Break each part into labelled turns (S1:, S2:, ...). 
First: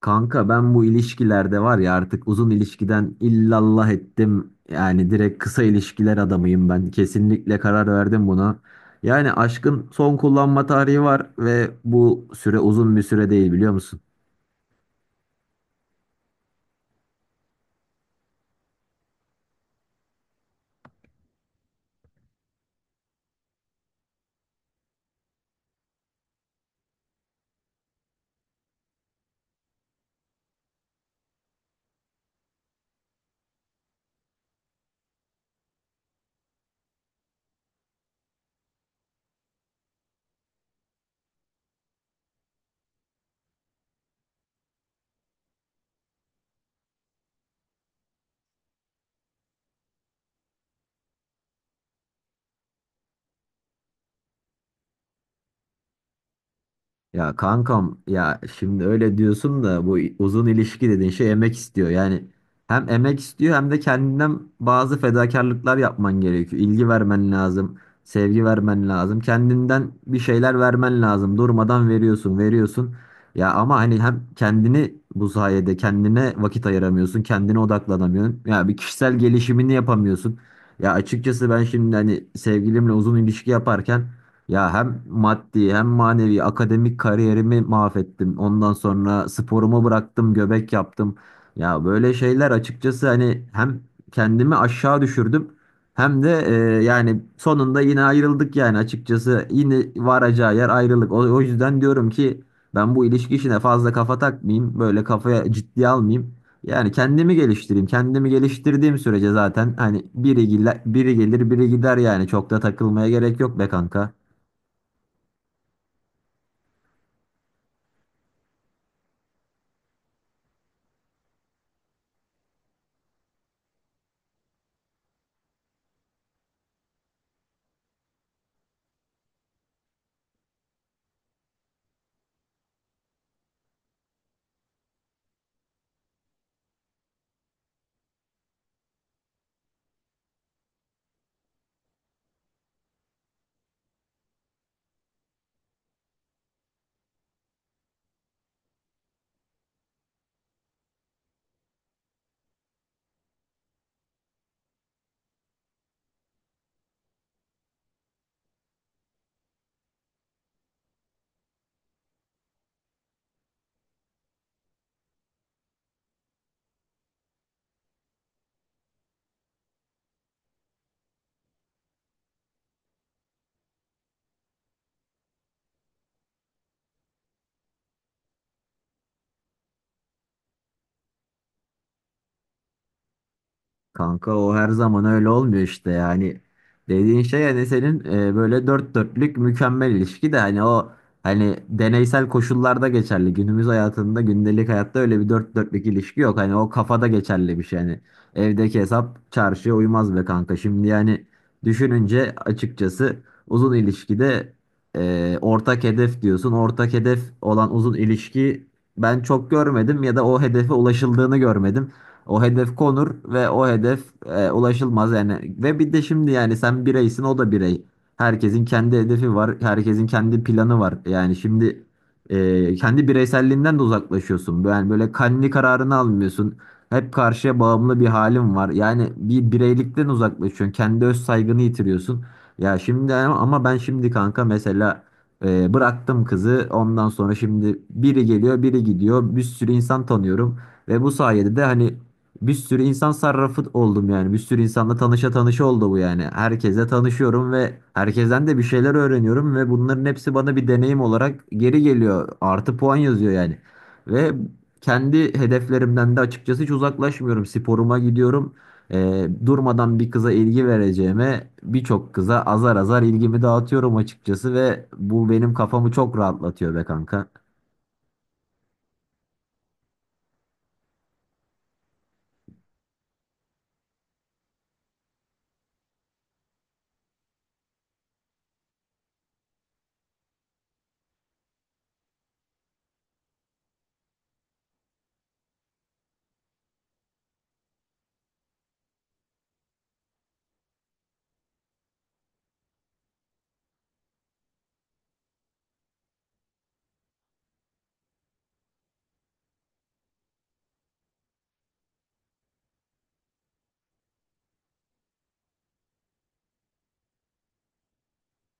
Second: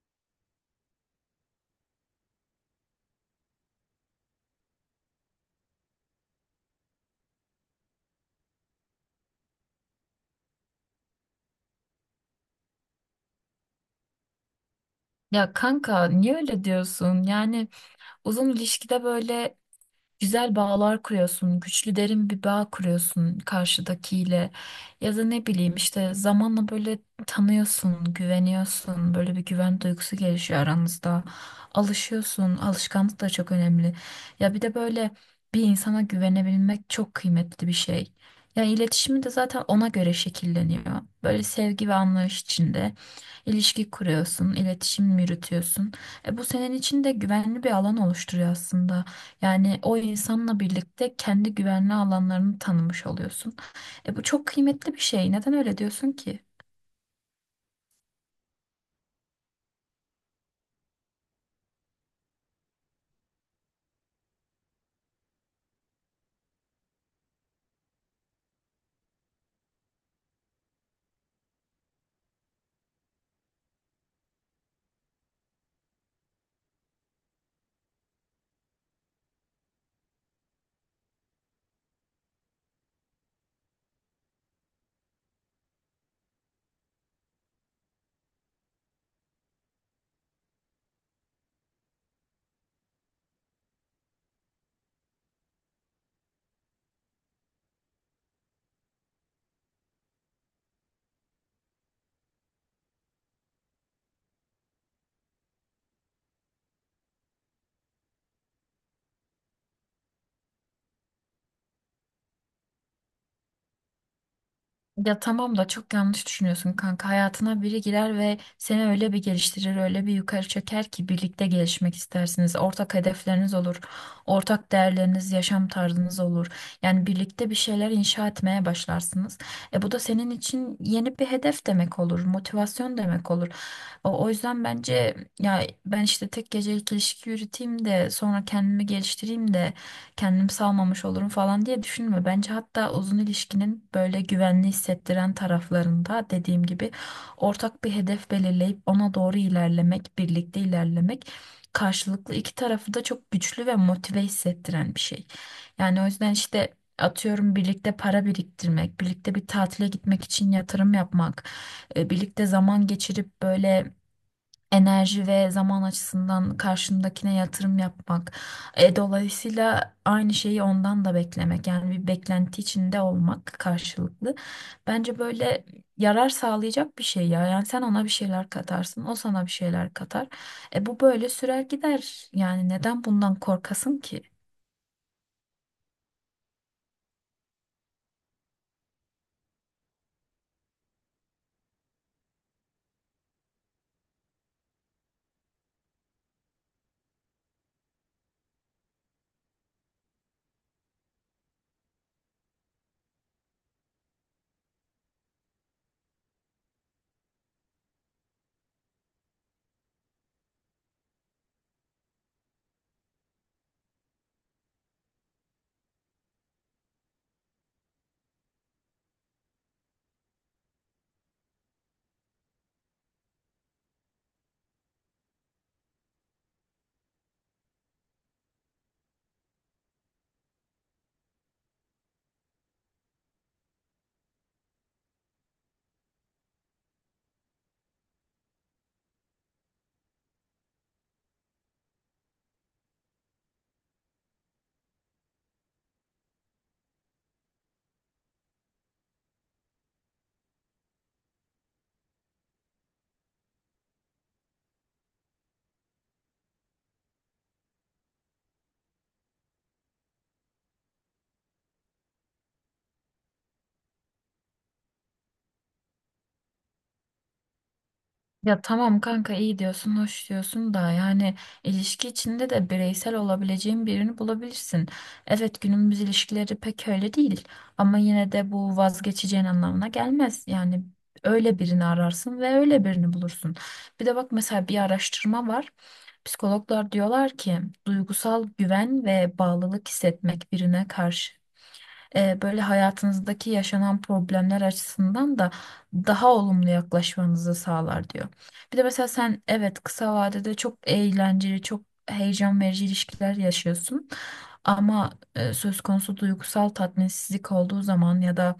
S1: Kanka ben bu ilişkilerde var ya artık uzun ilişkiden illallah ettim. Yani direkt kısa ilişkiler adamıyım ben. Kesinlikle karar verdim buna. Yani aşkın son kullanma tarihi var ve bu süre uzun bir süre değil biliyor musun?
S2: Ya kanka niye öyle diyorsun? Yani uzun ilişkide böyle güzel bağlar kuruyorsun, güçlü derin bir bağ kuruyorsun karşıdakiyle. Ya da ne bileyim işte zamanla böyle tanıyorsun, güveniyorsun. Böyle bir güven duygusu gelişiyor aranızda. Alışıyorsun, alışkanlık da çok önemli. Ya bir de böyle bir insana güvenebilmek çok kıymetli bir şey. Ya iletişimi de zaten ona göre şekilleniyor. Böyle sevgi ve anlayış içinde ilişki kuruyorsun, iletişim yürütüyorsun. E bu senin için de güvenli bir alan oluşturuyor aslında. Yani o insanla birlikte kendi güvenli alanlarını tanımış oluyorsun. E bu çok kıymetli bir şey. Neden öyle diyorsun ki?
S1: Ya kankam ya şimdi öyle diyorsun da bu uzun ilişki dediğin şey emek istiyor. Yani hem emek istiyor hem de kendinden bazı fedakarlıklar yapman gerekiyor. İlgi vermen lazım, sevgi vermen lazım. Kendinden bir şeyler vermen lazım. Durmadan veriyorsun, veriyorsun. Ya ama hani hem kendini bu sayede kendine vakit ayıramıyorsun, kendine odaklanamıyorsun. Ya bir kişisel gelişimini yapamıyorsun. Ya açıkçası ben şimdi hani sevgilimle uzun ilişki yaparken ya hem maddi hem manevi akademik kariyerimi mahvettim. Ondan sonra sporumu bıraktım, göbek yaptım. Ya böyle şeyler açıkçası hani hem kendimi aşağı düşürdüm hem de yani sonunda yine ayrıldık yani açıkçası yine varacağı yer ayrılık. O yüzden diyorum ki ben bu ilişki işine fazla kafa takmayayım, böyle kafaya ciddiye almayayım. Yani kendimi geliştireyim. Kendimi geliştirdiğim sürece zaten hani biri, biri gelir biri gider yani çok da takılmaya gerek yok be kanka.
S2: Ya tamam da çok yanlış düşünüyorsun kanka. Hayatına biri girer ve seni öyle bir geliştirir, öyle bir yukarı çeker ki birlikte gelişmek istersiniz. Ortak hedefleriniz olur, ortak değerleriniz, yaşam tarzınız olur. Yani birlikte bir şeyler inşa etmeye başlarsınız. E bu da senin için yeni bir hedef demek olur, motivasyon demek olur. O yüzden bence ya ben işte tek gecelik ilişki yürüteyim de sonra kendimi geliştireyim de kendim salmamış olurum falan diye düşünme. Bence hatta uzun ilişkinin böyle güvenli hissettiren taraflarında dediğim gibi ortak bir hedef belirleyip ona doğru ilerlemek, birlikte ilerlemek karşılıklı iki tarafı da çok güçlü ve motive hissettiren bir şey. Yani o yüzden işte atıyorum birlikte para biriktirmek, birlikte bir tatile gitmek için yatırım yapmak, birlikte zaman geçirip böyle enerji ve zaman açısından karşındakine yatırım yapmak. E, dolayısıyla aynı şeyi ondan da beklemek yani bir beklenti içinde olmak karşılıklı. Bence böyle yarar sağlayacak bir şey ya. Yani sen ona bir şeyler katarsın, o sana bir şeyler katar. E bu böyle sürer gider. Yani neden bundan korkasın ki?
S1: Kanka o her zaman öyle olmuyor işte yani dediğin şey hani senin böyle dört dörtlük mükemmel ilişki de hani o hani deneysel koşullarda geçerli günümüz hayatında gündelik hayatta öyle bir dört dörtlük ilişki yok hani o kafada geçerli bir şey yani evdeki hesap çarşıya uymaz be kanka şimdi yani düşününce açıkçası uzun ilişkide ortak hedef diyorsun ortak hedef olan uzun ilişki ben çok görmedim ya da o hedefe ulaşıldığını görmedim. O hedef konur ve o hedef ulaşılmaz yani. Ve bir de şimdi yani sen bireysin o da birey. Herkesin kendi hedefi var. Herkesin kendi planı var. Yani şimdi kendi bireyselliğinden de uzaklaşıyorsun. Yani böyle kendi kararını almıyorsun. Hep karşıya bağımlı bir halin var. Yani bir bireylikten uzaklaşıyorsun. Kendi öz saygını yitiriyorsun. Ya şimdi ama ben şimdi kanka mesela bıraktım kızı. Ondan sonra şimdi biri geliyor, biri gidiyor. Bir sürü insan tanıyorum ve bu sayede de hani bir sürü insan sarrafı oldum yani. Bir sürü insanla tanışa tanışa oldu bu yani. Herkese tanışıyorum ve herkesten de bir şeyler öğreniyorum ve bunların hepsi bana bir deneyim olarak geri geliyor. Artı puan yazıyor yani. Ve kendi hedeflerimden de açıkçası hiç uzaklaşmıyorum. Sporuma gidiyorum. Durmadan bir kıza ilgi vereceğime birçok kıza azar azar ilgimi dağıtıyorum açıkçası ve bu benim kafamı çok rahatlatıyor be kanka.
S2: Ya tamam kanka iyi diyorsun, hoş diyorsun da yani ilişki içinde de bireysel olabileceğin birini bulabilirsin. Evet günümüz ilişkileri pek öyle değil ama yine de bu vazgeçeceğin anlamına gelmez. Yani öyle birini ararsın ve öyle birini bulursun. Bir de bak mesela bir araştırma var. Psikologlar diyorlar ki duygusal güven ve bağlılık hissetmek birine karşı böyle hayatınızdaki yaşanan problemler açısından da daha olumlu yaklaşmanızı sağlar diyor. Bir de mesela sen evet kısa vadede çok eğlenceli, çok heyecan verici ilişkiler yaşıyorsun. Ama söz konusu duygusal tatminsizlik olduğu zaman ya da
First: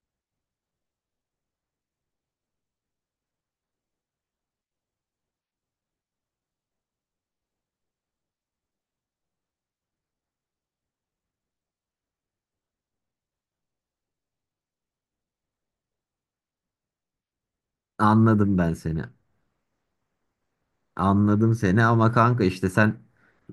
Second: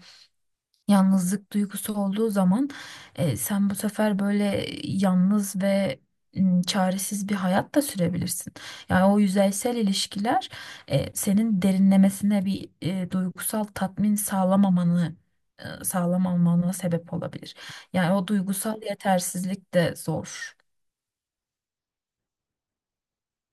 S2: yalnızlık duygusu olduğu zaman sen bu sefer böyle yalnız ve çaresiz bir hayat da sürebilirsin. Yani o yüzeysel ilişkiler senin derinlemesine bir duygusal tatmin sağlamamanı sağlamamana sebep olabilir. Yani o
S1: Anladım ben
S2: duygusal
S1: seni.
S2: yetersizlik de zor.
S1: Anladım seni ama kanka işte sen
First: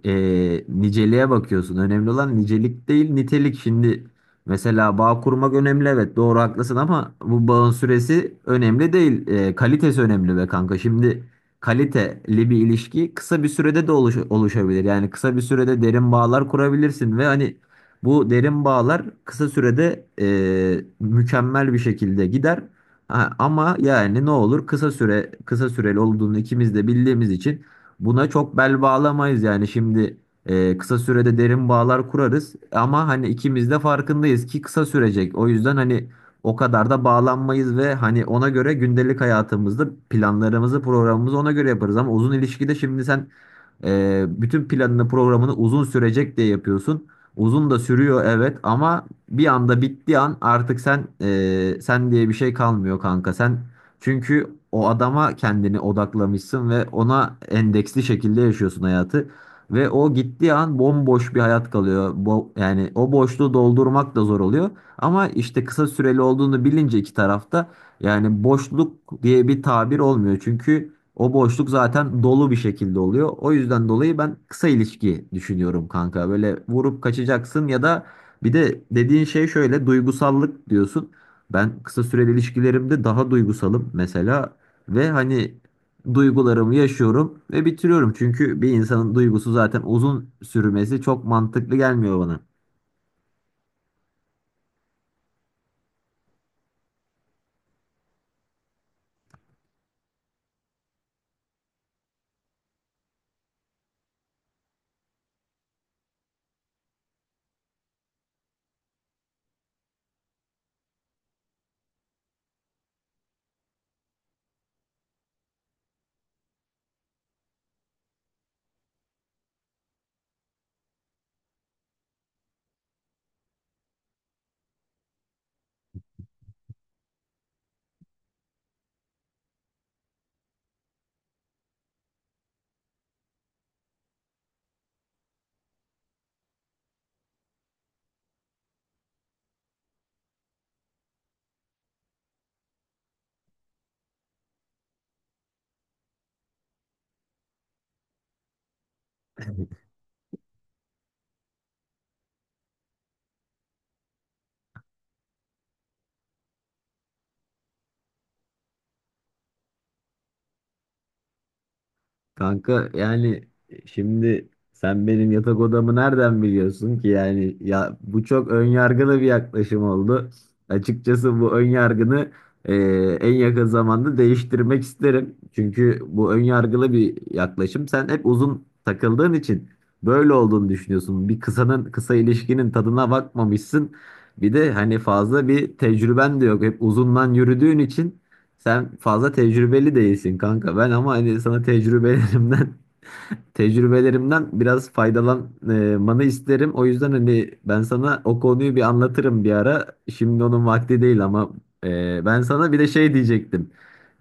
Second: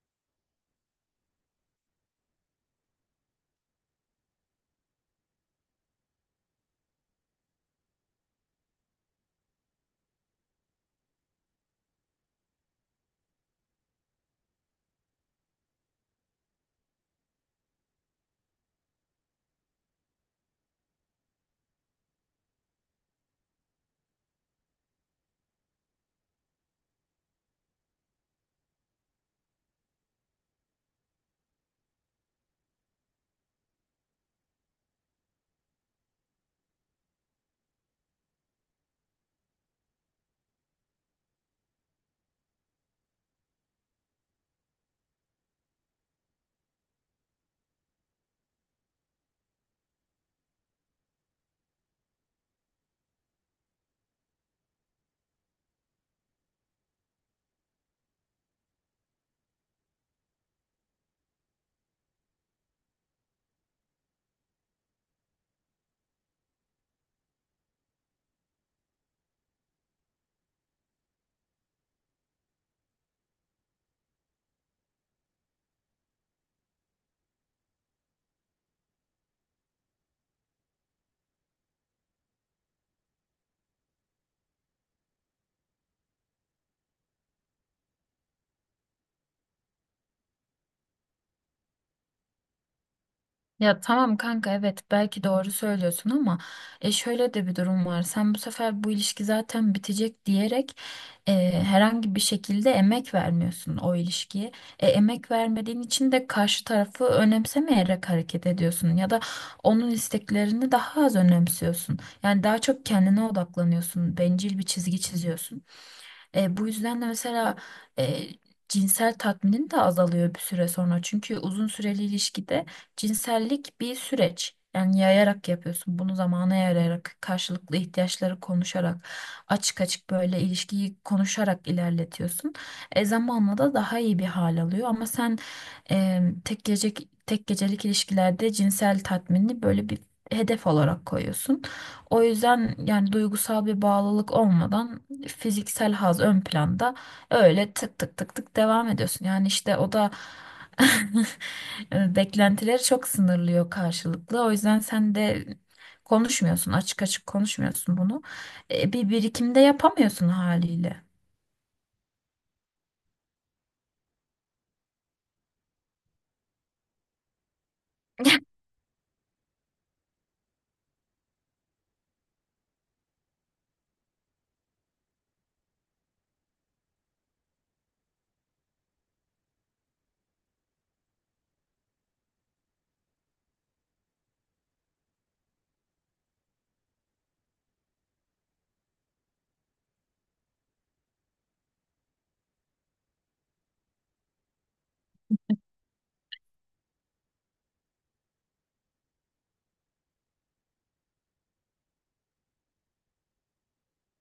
S1: niceliğe bakıyorsun. Önemli olan nicelik değil nitelik. Şimdi mesela bağ kurmak önemli evet doğru haklısın ama bu bağın süresi önemli değil. Kalitesi önemli be kanka. Şimdi kaliteli bir ilişki kısa bir sürede de oluşabilir. Yani kısa bir sürede derin bağlar kurabilirsin ve hani bu derin bağlar kısa sürede mükemmel bir şekilde gider. Ha, ama yani ne olur kısa süreli olduğunu ikimiz de bildiğimiz için buna çok bel bağlamayız yani şimdi kısa sürede derin bağlar kurarız ama hani ikimiz de farkındayız ki kısa sürecek o yüzden hani o kadar da bağlanmayız ve hani ona göre gündelik hayatımızda planlarımızı programımızı ona göre yaparız ama uzun ilişkide şimdi sen bütün planını programını uzun sürecek diye yapıyorsun uzun da sürüyor evet ama bir anda bittiği an artık sen sen diye bir şey kalmıyor kanka. Sen çünkü o adama kendini odaklamışsın ve ona endeksli şekilde yaşıyorsun hayatı. Ve o gittiği an bomboş bir hayat kalıyor. Yani o boşluğu doldurmak da zor oluyor. Ama işte kısa süreli olduğunu bilince iki tarafta yani boşluk diye bir tabir olmuyor. Çünkü o boşluk zaten dolu bir şekilde oluyor. O yüzden dolayı ben kısa ilişki düşünüyorum kanka. Böyle vurup kaçacaksın ya da bir de dediğin şey şöyle duygusallık diyorsun. Ben kısa süreli ilişkilerimde daha duygusalım mesela ve hani duygularımı yaşıyorum ve bitiriyorum. Çünkü bir insanın duygusu zaten uzun sürmesi çok mantıklı gelmiyor bana.
S2: Ya tamam kanka evet belki doğru söylüyorsun ama şöyle de bir durum var. Sen bu sefer bu ilişki zaten bitecek diyerek herhangi bir şekilde emek vermiyorsun o ilişkiye. E, emek vermediğin için de karşı tarafı önemsemeyerek hareket ediyorsun ya da onun isteklerini daha az önemsiyorsun. Yani daha çok kendine odaklanıyorsun, bencil bir çizgi çiziyorsun. E, bu yüzden de mesela e, cinsel tatminin de azalıyor bir süre sonra. Çünkü uzun süreli ilişkide cinsellik bir süreç. Yani yayarak yapıyorsun. Bunu zamana yayarak, karşılıklı ihtiyaçları konuşarak, açık açık böyle ilişkiyi konuşarak ilerletiyorsun. E, zamanla da daha iyi bir hal alıyor. Ama sen e, tek gece tek gecelik ilişkilerde cinsel tatminini böyle bir hedef olarak koyuyorsun. O yüzden yani duygusal bir bağlılık olmadan fiziksel haz ön planda öyle tık tık tık tık devam ediyorsun. Yani işte o da beklentileri çok sınırlıyor karşılıklı. O yüzden sen de konuşmuyorsun, açık açık konuşmuyorsun bunu. E, bir birikimde yapamıyorsun haliyle.
S1: Kanka yani şimdi sen benim yatak odamı nereden biliyorsun ki yani ya bu çok ön yargılı bir yaklaşım oldu. Açıkçası bu ön yargını e, en yakın zamanda değiştirmek isterim. Çünkü bu ön yargılı bir yaklaşım. Sen hep uzun takıldığın için böyle olduğunu düşünüyorsun. Bir kısa ilişkinin tadına bakmamışsın. Bir de hani fazla bir tecrüben de yok. Hep uzundan yürüdüğün için sen fazla tecrübeli değilsin kanka. Ben ama hani sana tecrübelerimden biraz faydalanmanı isterim. O yüzden hani ben sana o konuyu bir anlatırım bir ara. Şimdi onun vakti değil ama ben sana bir de şey diyecektim.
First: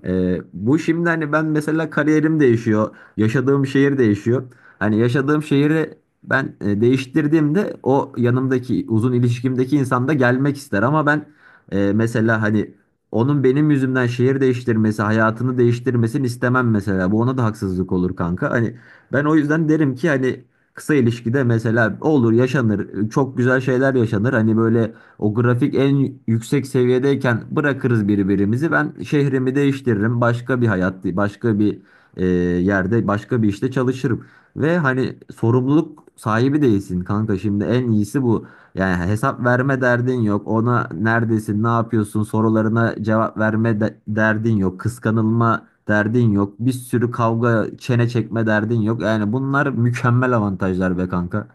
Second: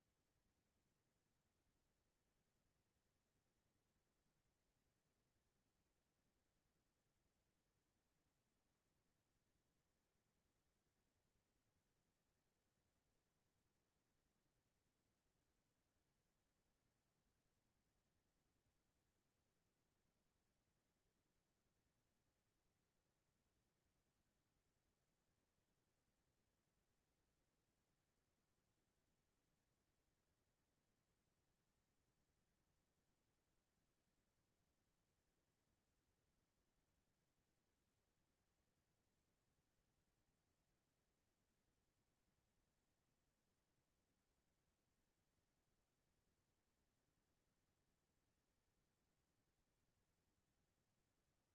S1: Bu şimdi hani ben mesela kariyerim değişiyor, yaşadığım şehir değişiyor. Hani yaşadığım şehri ben değiştirdiğimde o yanımdaki uzun ilişkimdeki insan da gelmek ister ama ben mesela hani onun benim yüzümden şehir değiştirmesi, hayatını değiştirmesini istemem mesela. Bu ona da haksızlık olur kanka. Hani ben o yüzden derim ki hani kısa ilişkide mesela olur yaşanır, çok güzel şeyler yaşanır. Hani böyle o grafik en yüksek seviyedeyken bırakırız birbirimizi. Ben şehrimi değiştiririm. Başka bir hayat, başka bir yerde, başka bir işte çalışırım. Ve hani sorumluluk sahibi değilsin kanka. Şimdi en iyisi bu. Yani hesap verme derdin yok. Ona neredesin, ne yapıyorsun sorularına cevap derdin yok. Kıskanılma derdin yok. Bir sürü kavga, çene çekme derdin yok. Yani bunlar mükemmel avantajlar be kanka.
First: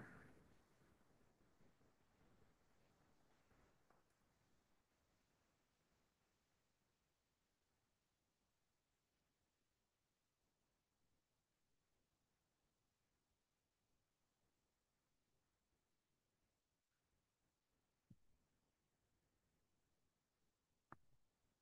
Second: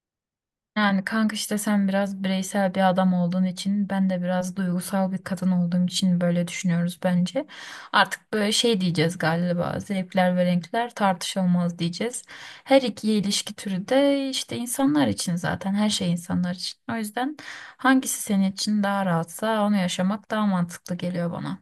S2: Yani kanka işte sen biraz bireysel bir adam olduğun için ben de biraz duygusal bir kadın olduğum için böyle düşünüyoruz bence. Artık böyle şey diyeceğiz galiba zevkler ve renkler tartışılmaz diyeceğiz. Her iki ilişki türü de işte insanlar için zaten her şey insanlar için. O yüzden hangisi senin için daha rahatsa onu yaşamak daha mantıklı geliyor bana.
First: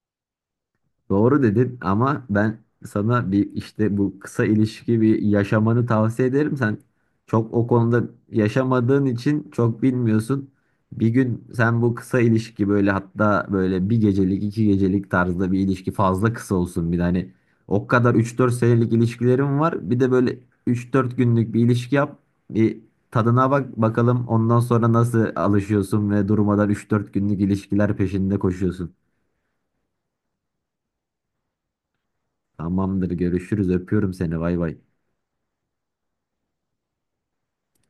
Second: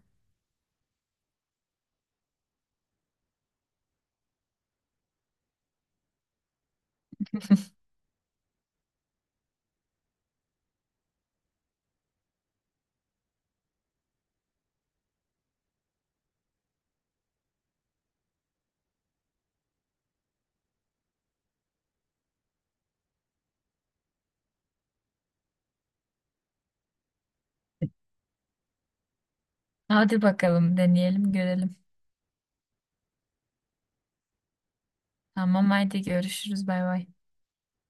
S1: Doğru dedin ama ben sana bir işte bu kısa ilişki bir yaşamanı tavsiye ederim. Sen çok o konuda yaşamadığın için çok bilmiyorsun. Bir gün sen bu kısa ilişki böyle hatta böyle bir gecelik 2 gecelik tarzda bir ilişki fazla kısa olsun bir de hani o kadar 3-4 senelik ilişkilerim var. Bir de böyle 3-4 günlük bir ilişki yap. Bir tadına bak bakalım ondan sonra nasıl alışıyorsun ve durmadan 3-4 günlük ilişkiler peşinde koşuyorsun.
S2: Hadi bakalım deneyelim görelim.
S1: Tamamdır görüşürüz öpüyorum seni bay bay.
S2: Tamam haydi görüşürüz bay bay.